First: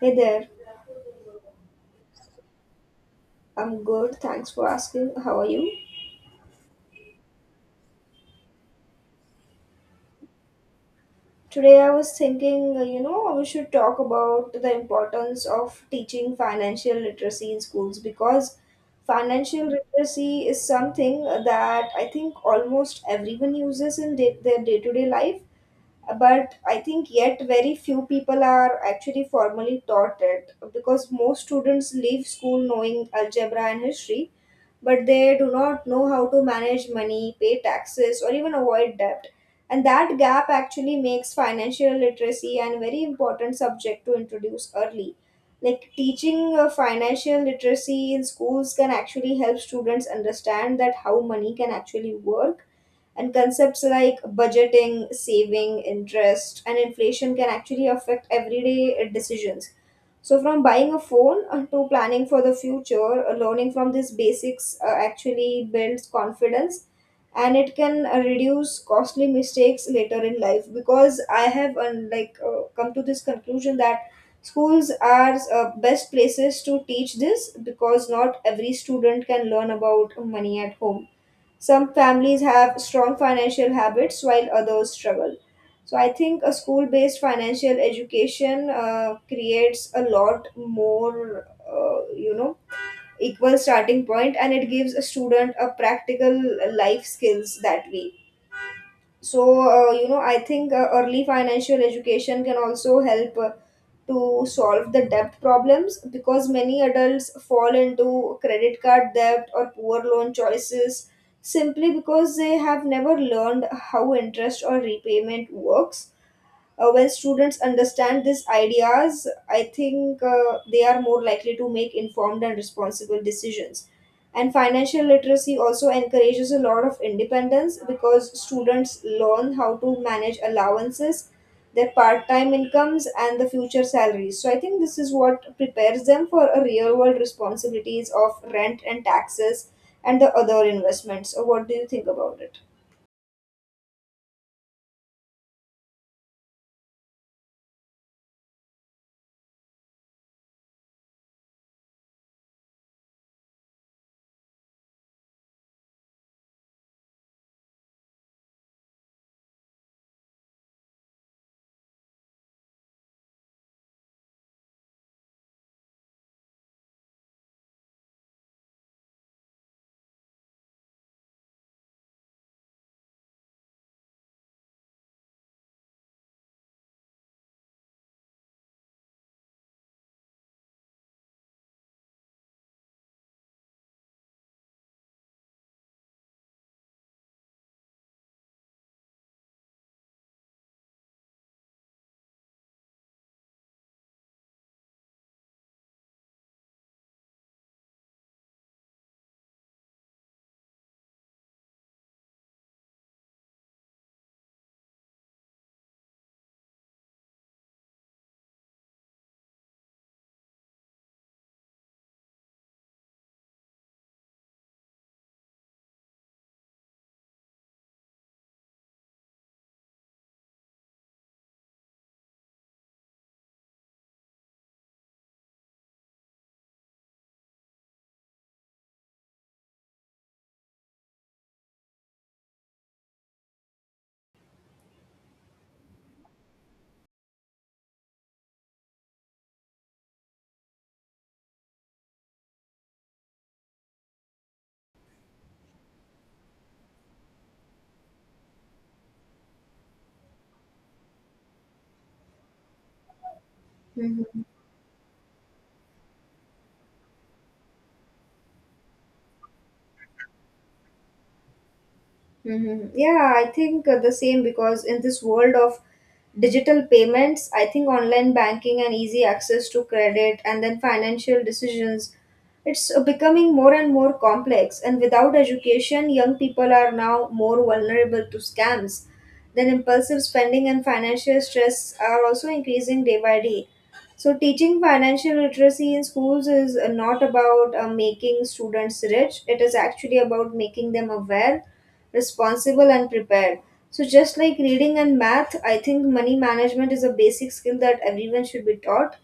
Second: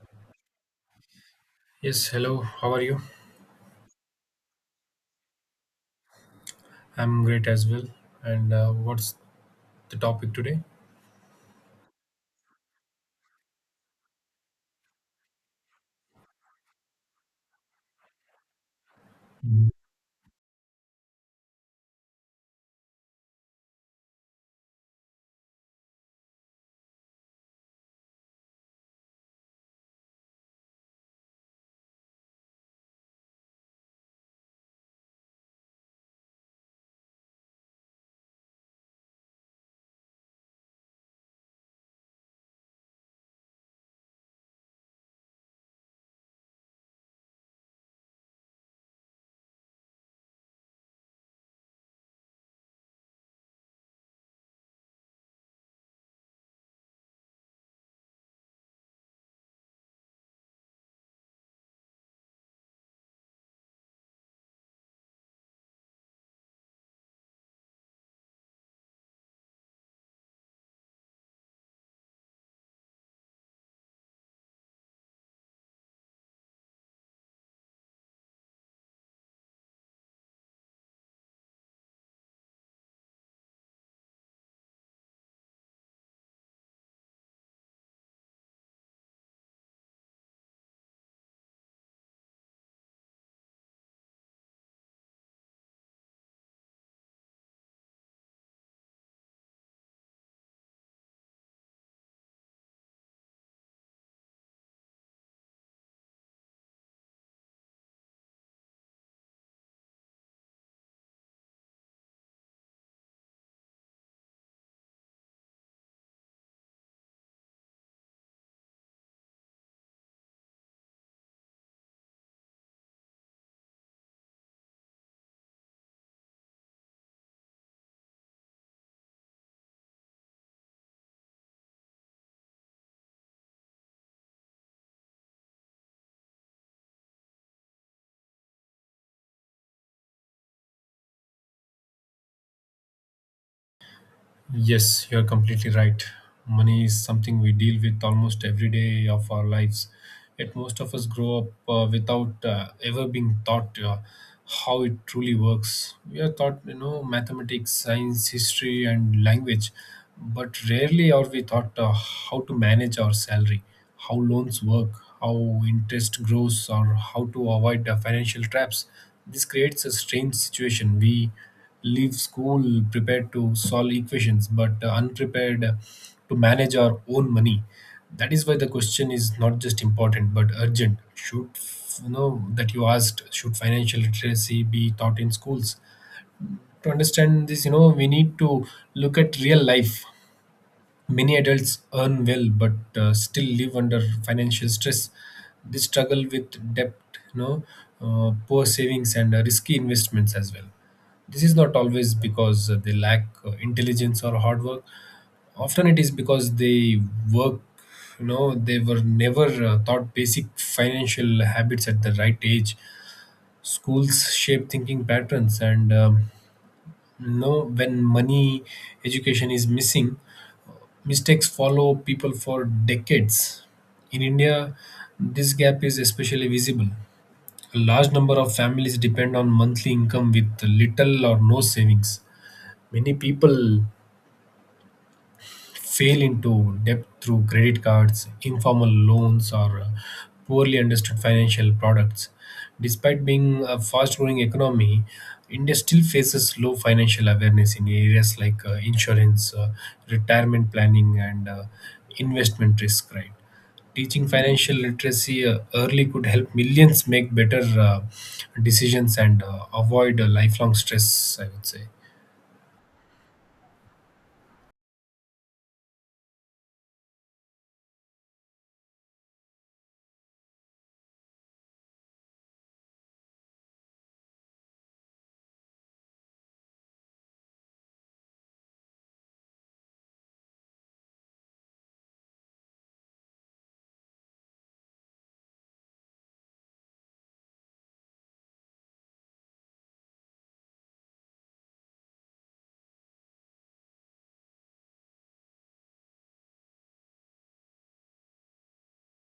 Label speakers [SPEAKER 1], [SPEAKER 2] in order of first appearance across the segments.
[SPEAKER 1] Hey there,
[SPEAKER 2] Yes, hello. How are you?
[SPEAKER 1] I'm good. Thanks for asking. How are you?
[SPEAKER 2] I'm great as well. And what's the topic today?
[SPEAKER 1] Today I was thinking, we should talk about the importance of teaching financial literacy in schools because financial literacy is something that I think almost everyone uses in their day to day life, but I think yet very few people are actually formally taught it because most students leave school knowing algebra and history but they do not know how to manage money, pay taxes, or even avoid debt. And that gap actually makes financial literacy an very important subject to introduce early. Like teaching financial literacy in schools can actually help students understand that how money can actually work, and concepts like budgeting, saving, interest, and inflation can actually affect everyday decisions, so from buying a phone to planning for the future, learning from these basics actually builds confidence and it can reduce costly mistakes later in life because I have come to this conclusion that schools are best places to teach this because not every student can learn about money at home. Some families have strong financial habits while others struggle. So I think a school based financial education creates a lot more, equal starting point, and it gives a student a practical life skills that way. So I think early financial education can also help to solve the debt problems because many adults fall into credit card debt or poor loan choices simply because they have never learned how interest or repayment works. When students understand these ideas, I think they are more likely to make informed and responsible decisions. And financial literacy also encourages a lot of independence because students learn how to manage allowances, their part time incomes, and the future salaries. So I think this is what prepares them for a real world responsibilities of rent and taxes and the other investments. So what do you think about it?
[SPEAKER 2] Yes, you're completely right. Money is something we deal with almost every day of our lives. Yet most of us grow up without ever being taught how it truly works. We are taught, you know, mathematics, science, history, and language, but rarely are we taught how to manage our salary, how loans work, how interest grows, or how to avoid the financial traps. This creates a strange situation. We leave school prepared to solve equations, but unprepared to manage our own money. That is why the question is not just important but urgent. Should you know that you asked? Should financial literacy be taught in schools? To understand this, you know, we need to look at real life. Many adults earn well but still live under financial stress. They struggle with debt, you know, poor savings, and risky investments as well. This is not always because they lack intelligence or hard work. Often it is because work, you know, they were never taught basic financial habits at the right age. Schools shape thinking patterns, and you know, when money education is missing, mistakes follow people for decades. In India, this gap is especially visible. A large number of families depend on monthly income with little or no savings. Many people fail into debt through credit cards, informal loans, or poorly understood financial products. Despite being a fast growing economy, India still faces low financial awareness in areas like insurance, retirement planning, and investment risk. Right? Teaching
[SPEAKER 1] Mhm.
[SPEAKER 2] financial literacy early could help millions make better decisions and avoid lifelong stress, I would say.
[SPEAKER 1] Mm-hmm. Yeah, I think the same, because in this world of digital payments, I think online banking and easy access to credit and then financial decisions, it's becoming more and more complex. And without education, young people are now more vulnerable to scams. Then impulsive spending and financial stress are also increasing day by day. So, teaching financial literacy in schools is not about making students rich, it is actually about making them aware, responsible, and prepared. So, just like reading and math, I think money management is a basic skill that everyone should be taught,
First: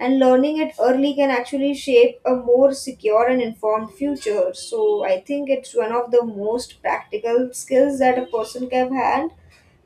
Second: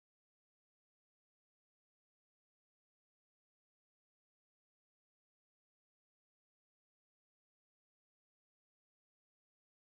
[SPEAKER 1] and learning it early can actually shape a more secure and informed future. So, I think it's one of the most practical skills that a person can have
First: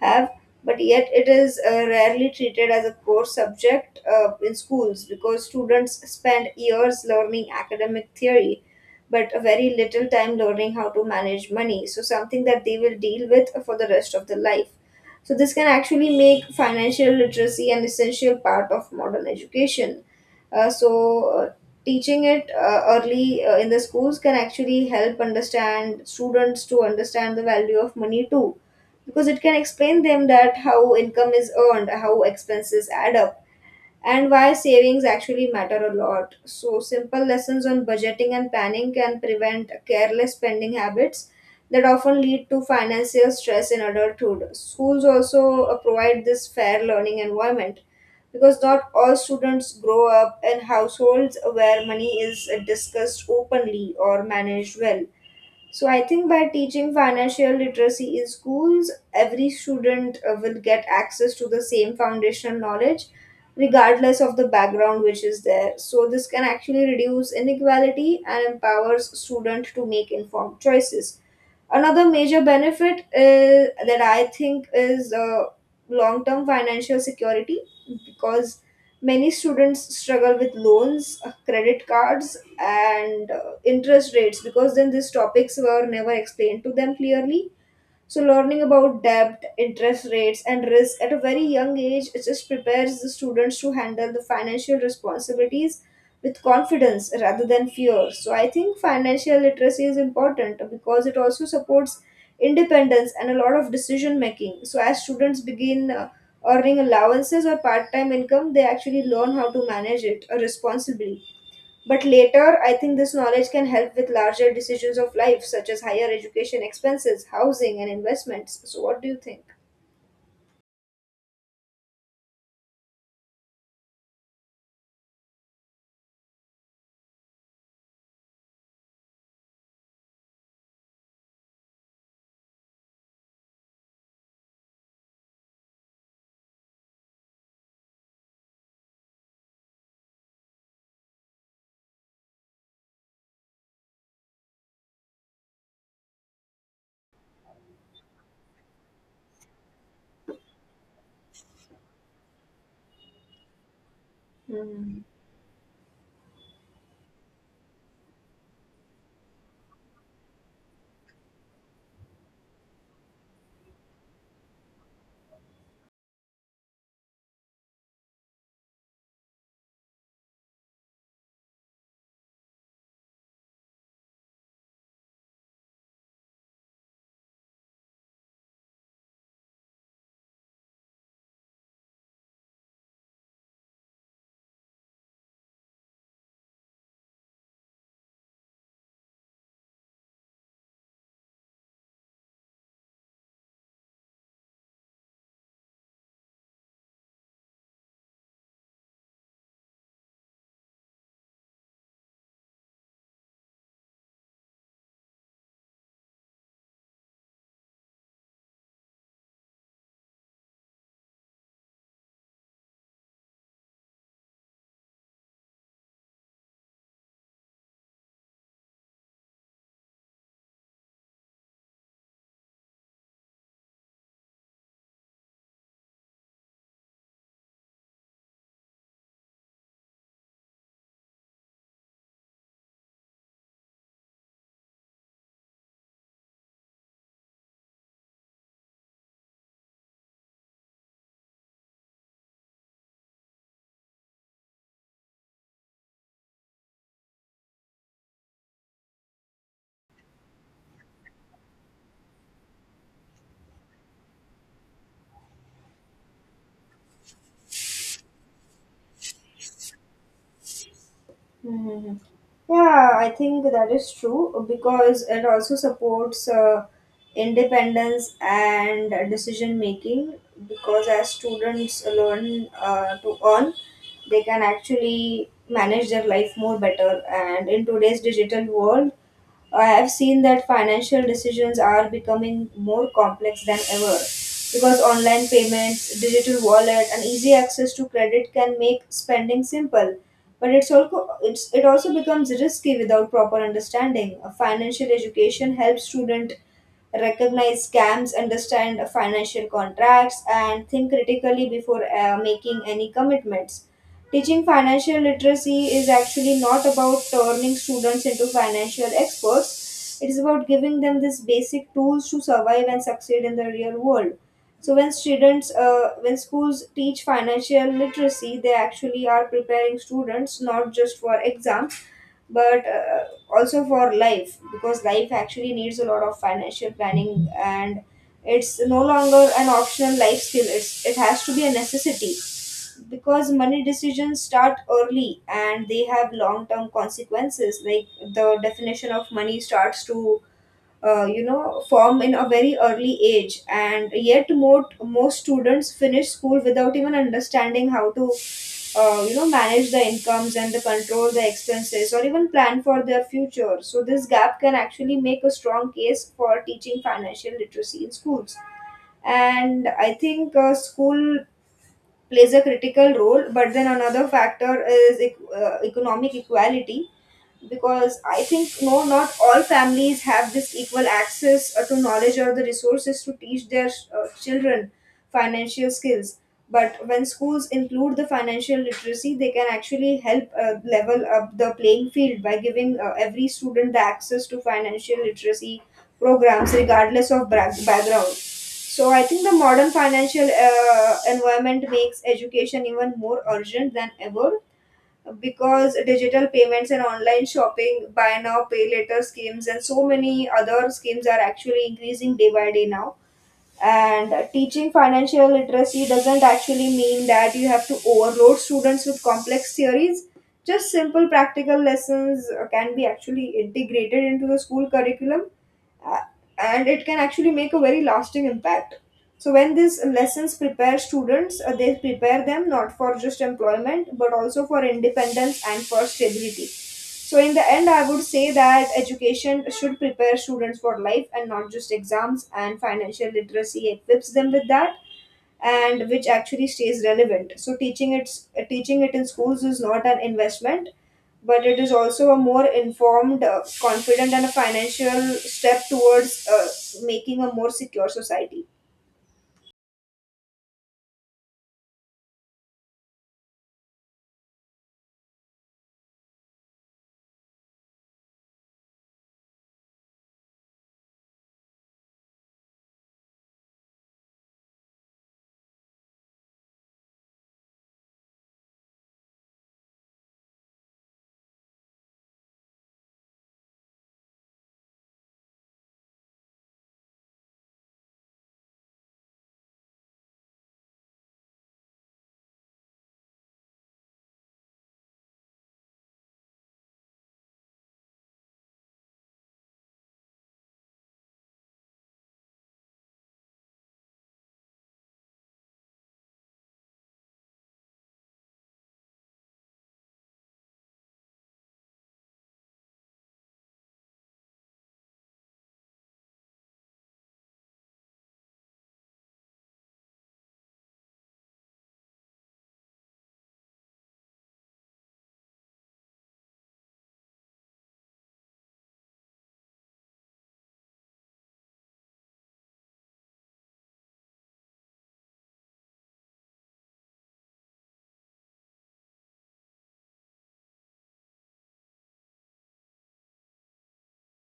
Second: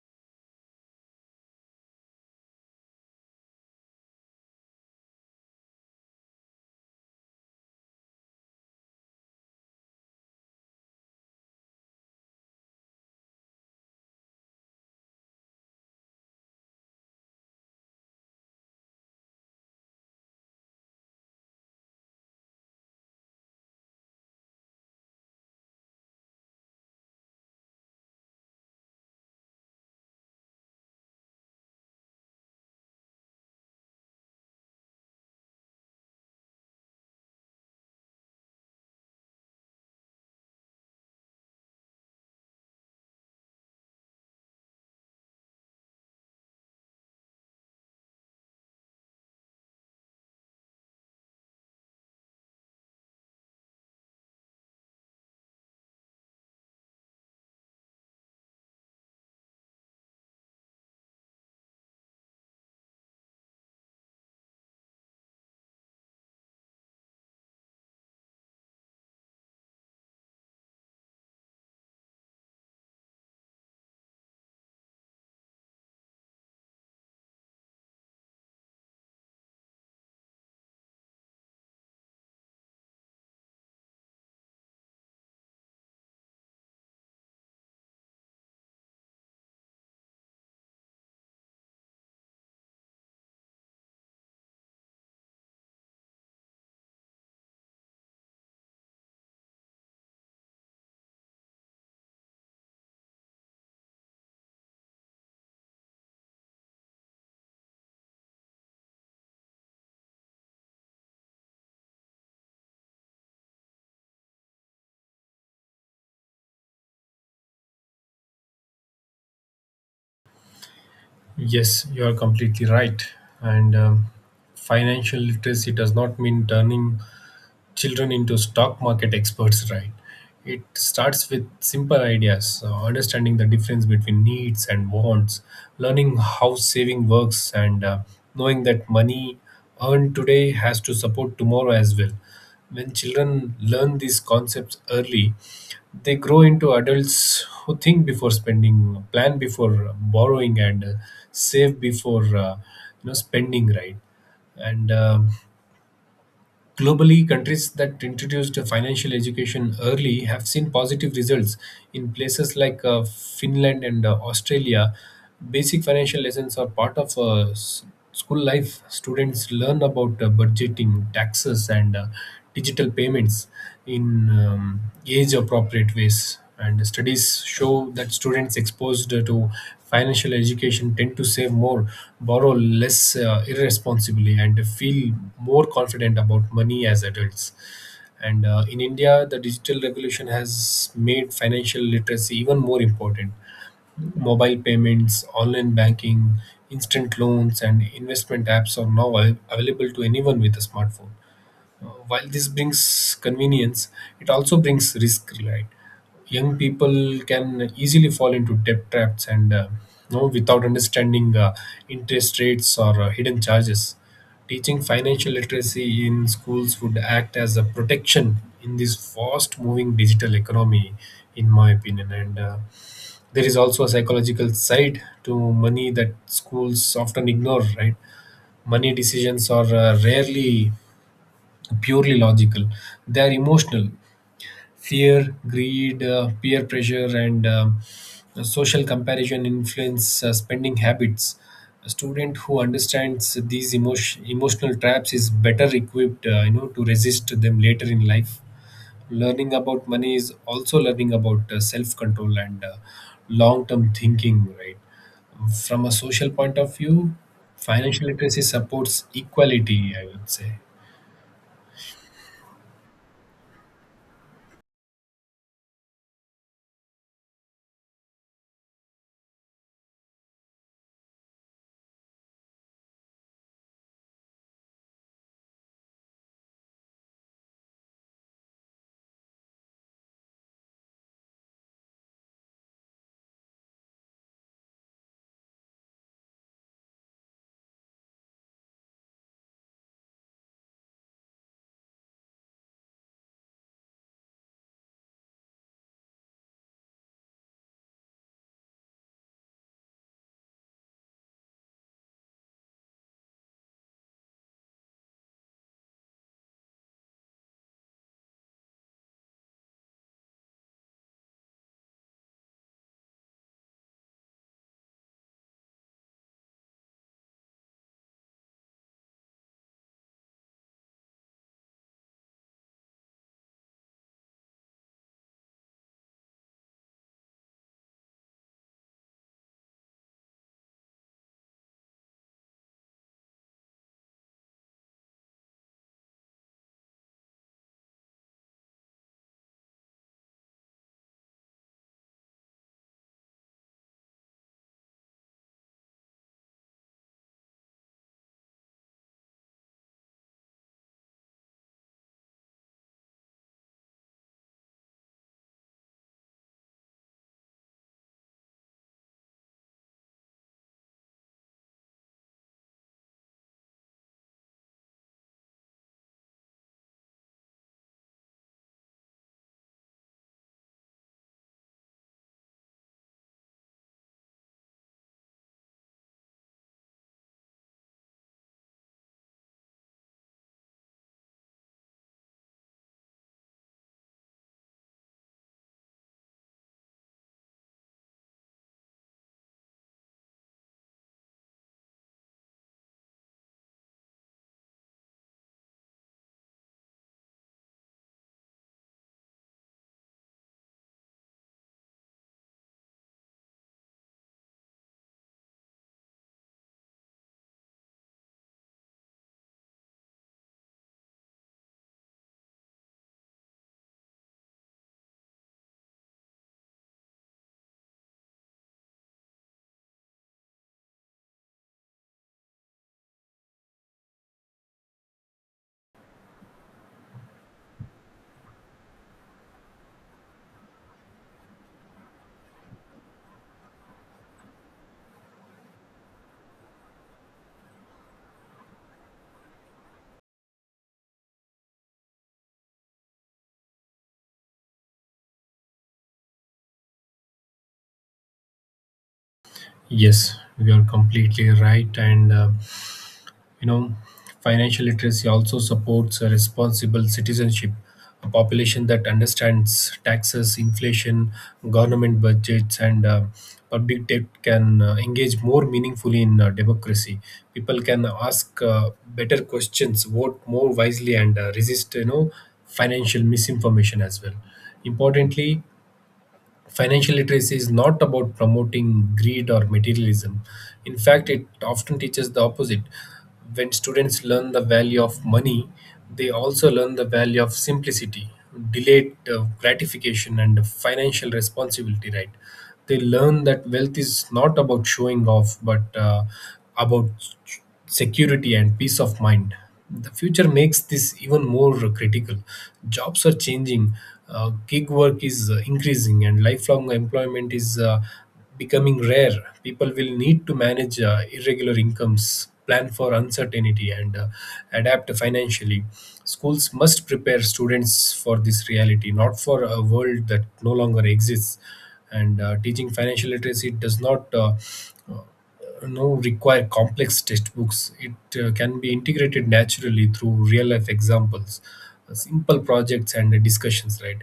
[SPEAKER 1] have, but yet it is rarely treated as a core subject in schools because students spend years learning academic theory but very little time learning how to manage money. So, something that they will deal with for the rest of their life. So, this can actually make financial literacy an essential part of modern education. So, teaching it early in the schools can actually help understand students to understand the value of money too, because it can explain them that how income is earned, how expenses add up, and why savings actually matter a lot. So, simple lessons on budgeting and planning can prevent careless spending habits that often lead to financial stress in adulthood. Schools also provide this fair learning environment because not all students grow up in households where money is discussed openly or managed well. So I think by teaching financial literacy in schools, every student will get access to the same foundational knowledge, regardless of the background which is there. So this can actually reduce inequality and empowers student to make informed choices. Another major benefit is, that I think is long-term financial security, because many students struggle with loans, credit cards, and interest rates because then these topics were never explained to them clearly. So, learning about debt, interest rates, and risk at a very young age, it just prepares the students to handle the financial responsibilities with confidence rather than fear. So, I think financial literacy is important because it also supports independence and a lot of decision making. So, as students begin earning allowances or part time income, they actually learn how to manage it responsibly. But later, I think this knowledge can help with larger decisions of life, such as higher education expenses, housing, and investments. So, what do you think?
[SPEAKER 2] Yes, you are completely right. And financial literacy does not mean turning children into stock market experts, right? It starts with simple ideas, understanding the difference between needs and wants, learning how saving works, and knowing that money earned today has to support tomorrow as well. When children learn these concepts early, they grow into adults who think before spending, plan before borrowing, and save before you know spending, right? and
[SPEAKER 1] Hmm.
[SPEAKER 2] Globally, countries that introduced financial education early have seen positive results. In places like Finland and Australia, basic financial lessons are part of school life. Students learn about budgeting, taxes, and digital payments in age appropriate ways. And studies show that students exposed to financial education tend to save more, borrow less irresponsibly, and feel more confident about money as adults. And in India, the digital revolution has made financial literacy even more important. Mobile payments, online banking, instant loans, and investment apps are now available to anyone with a smartphone. While this brings convenience, it also brings risk, right? Young people can easily fall into debt traps and you know, without understanding interest rates or hidden charges. Teaching financial literacy in schools would act as a protection in this fast moving digital economy, in my opinion. And there is also a psychological side to money that schools often ignore, right? Money decisions are rarely purely logical. They are emotional. Fear, greed, peer pressure, and social comparison influence spending habits. A student who understands these emotional traps is better equipped, to resist them later in life. Learning about money is also learning about self-control and long-term thinking, right? From a social point of view, financial literacy supports equality, I would say.
[SPEAKER 1] Hmm. Yeah, I think that is true because it also supports independence and decision making. Because as students learn to earn, they can actually manage their life more better. And in today's digital world, I've seen that financial decisions are becoming more complex than ever because online payments, digital wallet, and easy access to credit can make spending simple. But it also becomes risky without proper understanding. A financial education helps students recognize scams, understand financial contracts, and think critically before making any commitments. Teaching financial literacy is actually not about turning students into financial experts. It is about giving them these basic tools to survive and succeed in the real world. So when schools teach financial literacy, they actually are preparing students not just for exams, but also for life, because life actually needs a lot of financial planning and it's no longer an optional life skill. It has to be a necessity because money decisions start early and they have long term consequences, like the definition of money starts to form in a very early age, and yet most students finish school without even understanding how to manage the incomes and the control the expenses or even plan for their future. So this gap can actually make a strong case for teaching financial literacy in schools. And I think school plays a critical role, but then another factor is economic equality, because I think not all families have this equal access to knowledge or the resources to teach their children financial skills. But when schools include the financial literacy, they can actually help level up the playing field by giving every student the access to financial literacy programs, regardless of background. So I think the modern financial environment makes education even more urgent than ever because digital payments and online shopping, buy now, pay later schemes, and so many other schemes are actually increasing day by day now. And teaching financial literacy doesn't actually mean that you have to overload students with complex theories. Just simple practical lessons can be actually integrated into the school curriculum, uh, and it can actually make a very lasting impact. So, when these lessons prepare students, they prepare them not for just employment but also for independence and for stability. So, in the end, I would say that education should prepare students for life and not just exams, and financial literacy equips them with that, and which actually stays relevant. So, teaching it in schools is not an investment, but it is also a more informed, confident, and a financial step towards making a more secure society.
[SPEAKER 2] Yes, you are completely right. You know, financial literacy also supports a responsible citizenship, a population that understands taxes, inflation, government budgets, and public debt can engage more meaningfully in democracy. People can ask better questions, vote more wisely, and resist, you know, financial misinformation as well. Importantly, financial literacy is not about promoting greed or materialism. In fact, it often teaches the opposite. When students learn the value of money, they also learn the value of simplicity, delayed gratification, and financial responsibility, right? They learn that wealth is not about showing off, but about security and peace of mind. The future makes this even more critical. Jobs are changing, gig work is increasing, and lifelong employment is becoming rare. People will need to manage irregular incomes, plan for uncertainty, and adapt financially. Schools must prepare students for this reality, not for a world that no longer exists. And teaching financial literacy does not uh, you know require complex textbooks. It can be integrated naturally through real life examples, simple projects and discussions, right?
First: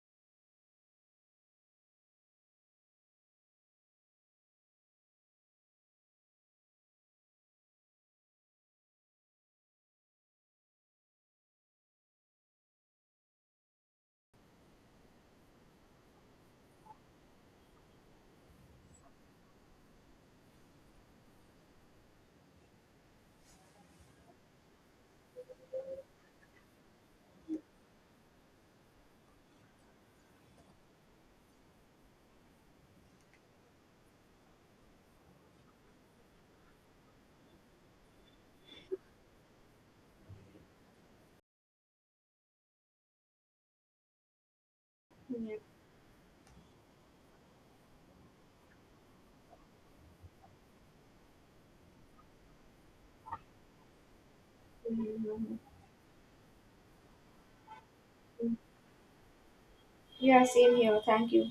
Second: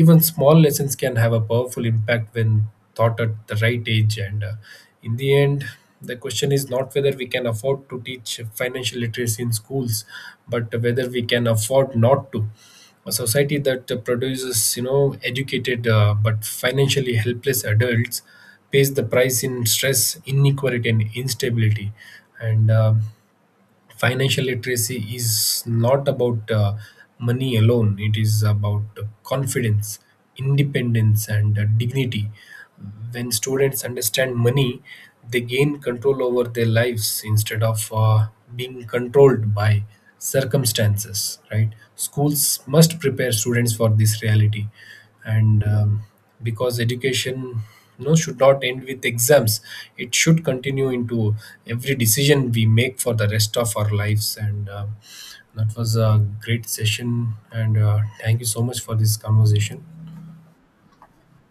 [SPEAKER 2] Even small lessons can have a powerful impact when taught at the right age, and in the end, the question is not whether we can afford to teach financial literacy in schools, but whether we can afford not to. A society that produces, you know, educated but financially helpless adults pays the price in stress, inequality, and instability. And financial literacy is not about money alone. It is about confidence, independence, and dignity. When students understand money, they gain control over their lives instead of being controlled by circumstances, right? Schools must prepare students for this reality,
[SPEAKER 1] Yeah,
[SPEAKER 2] and because education, you know, should not end with exams. It should continue into every decision we make for the rest of our lives. And That was a great session, and thank you so much for this conversation.
[SPEAKER 1] yeah, same here. Thank you.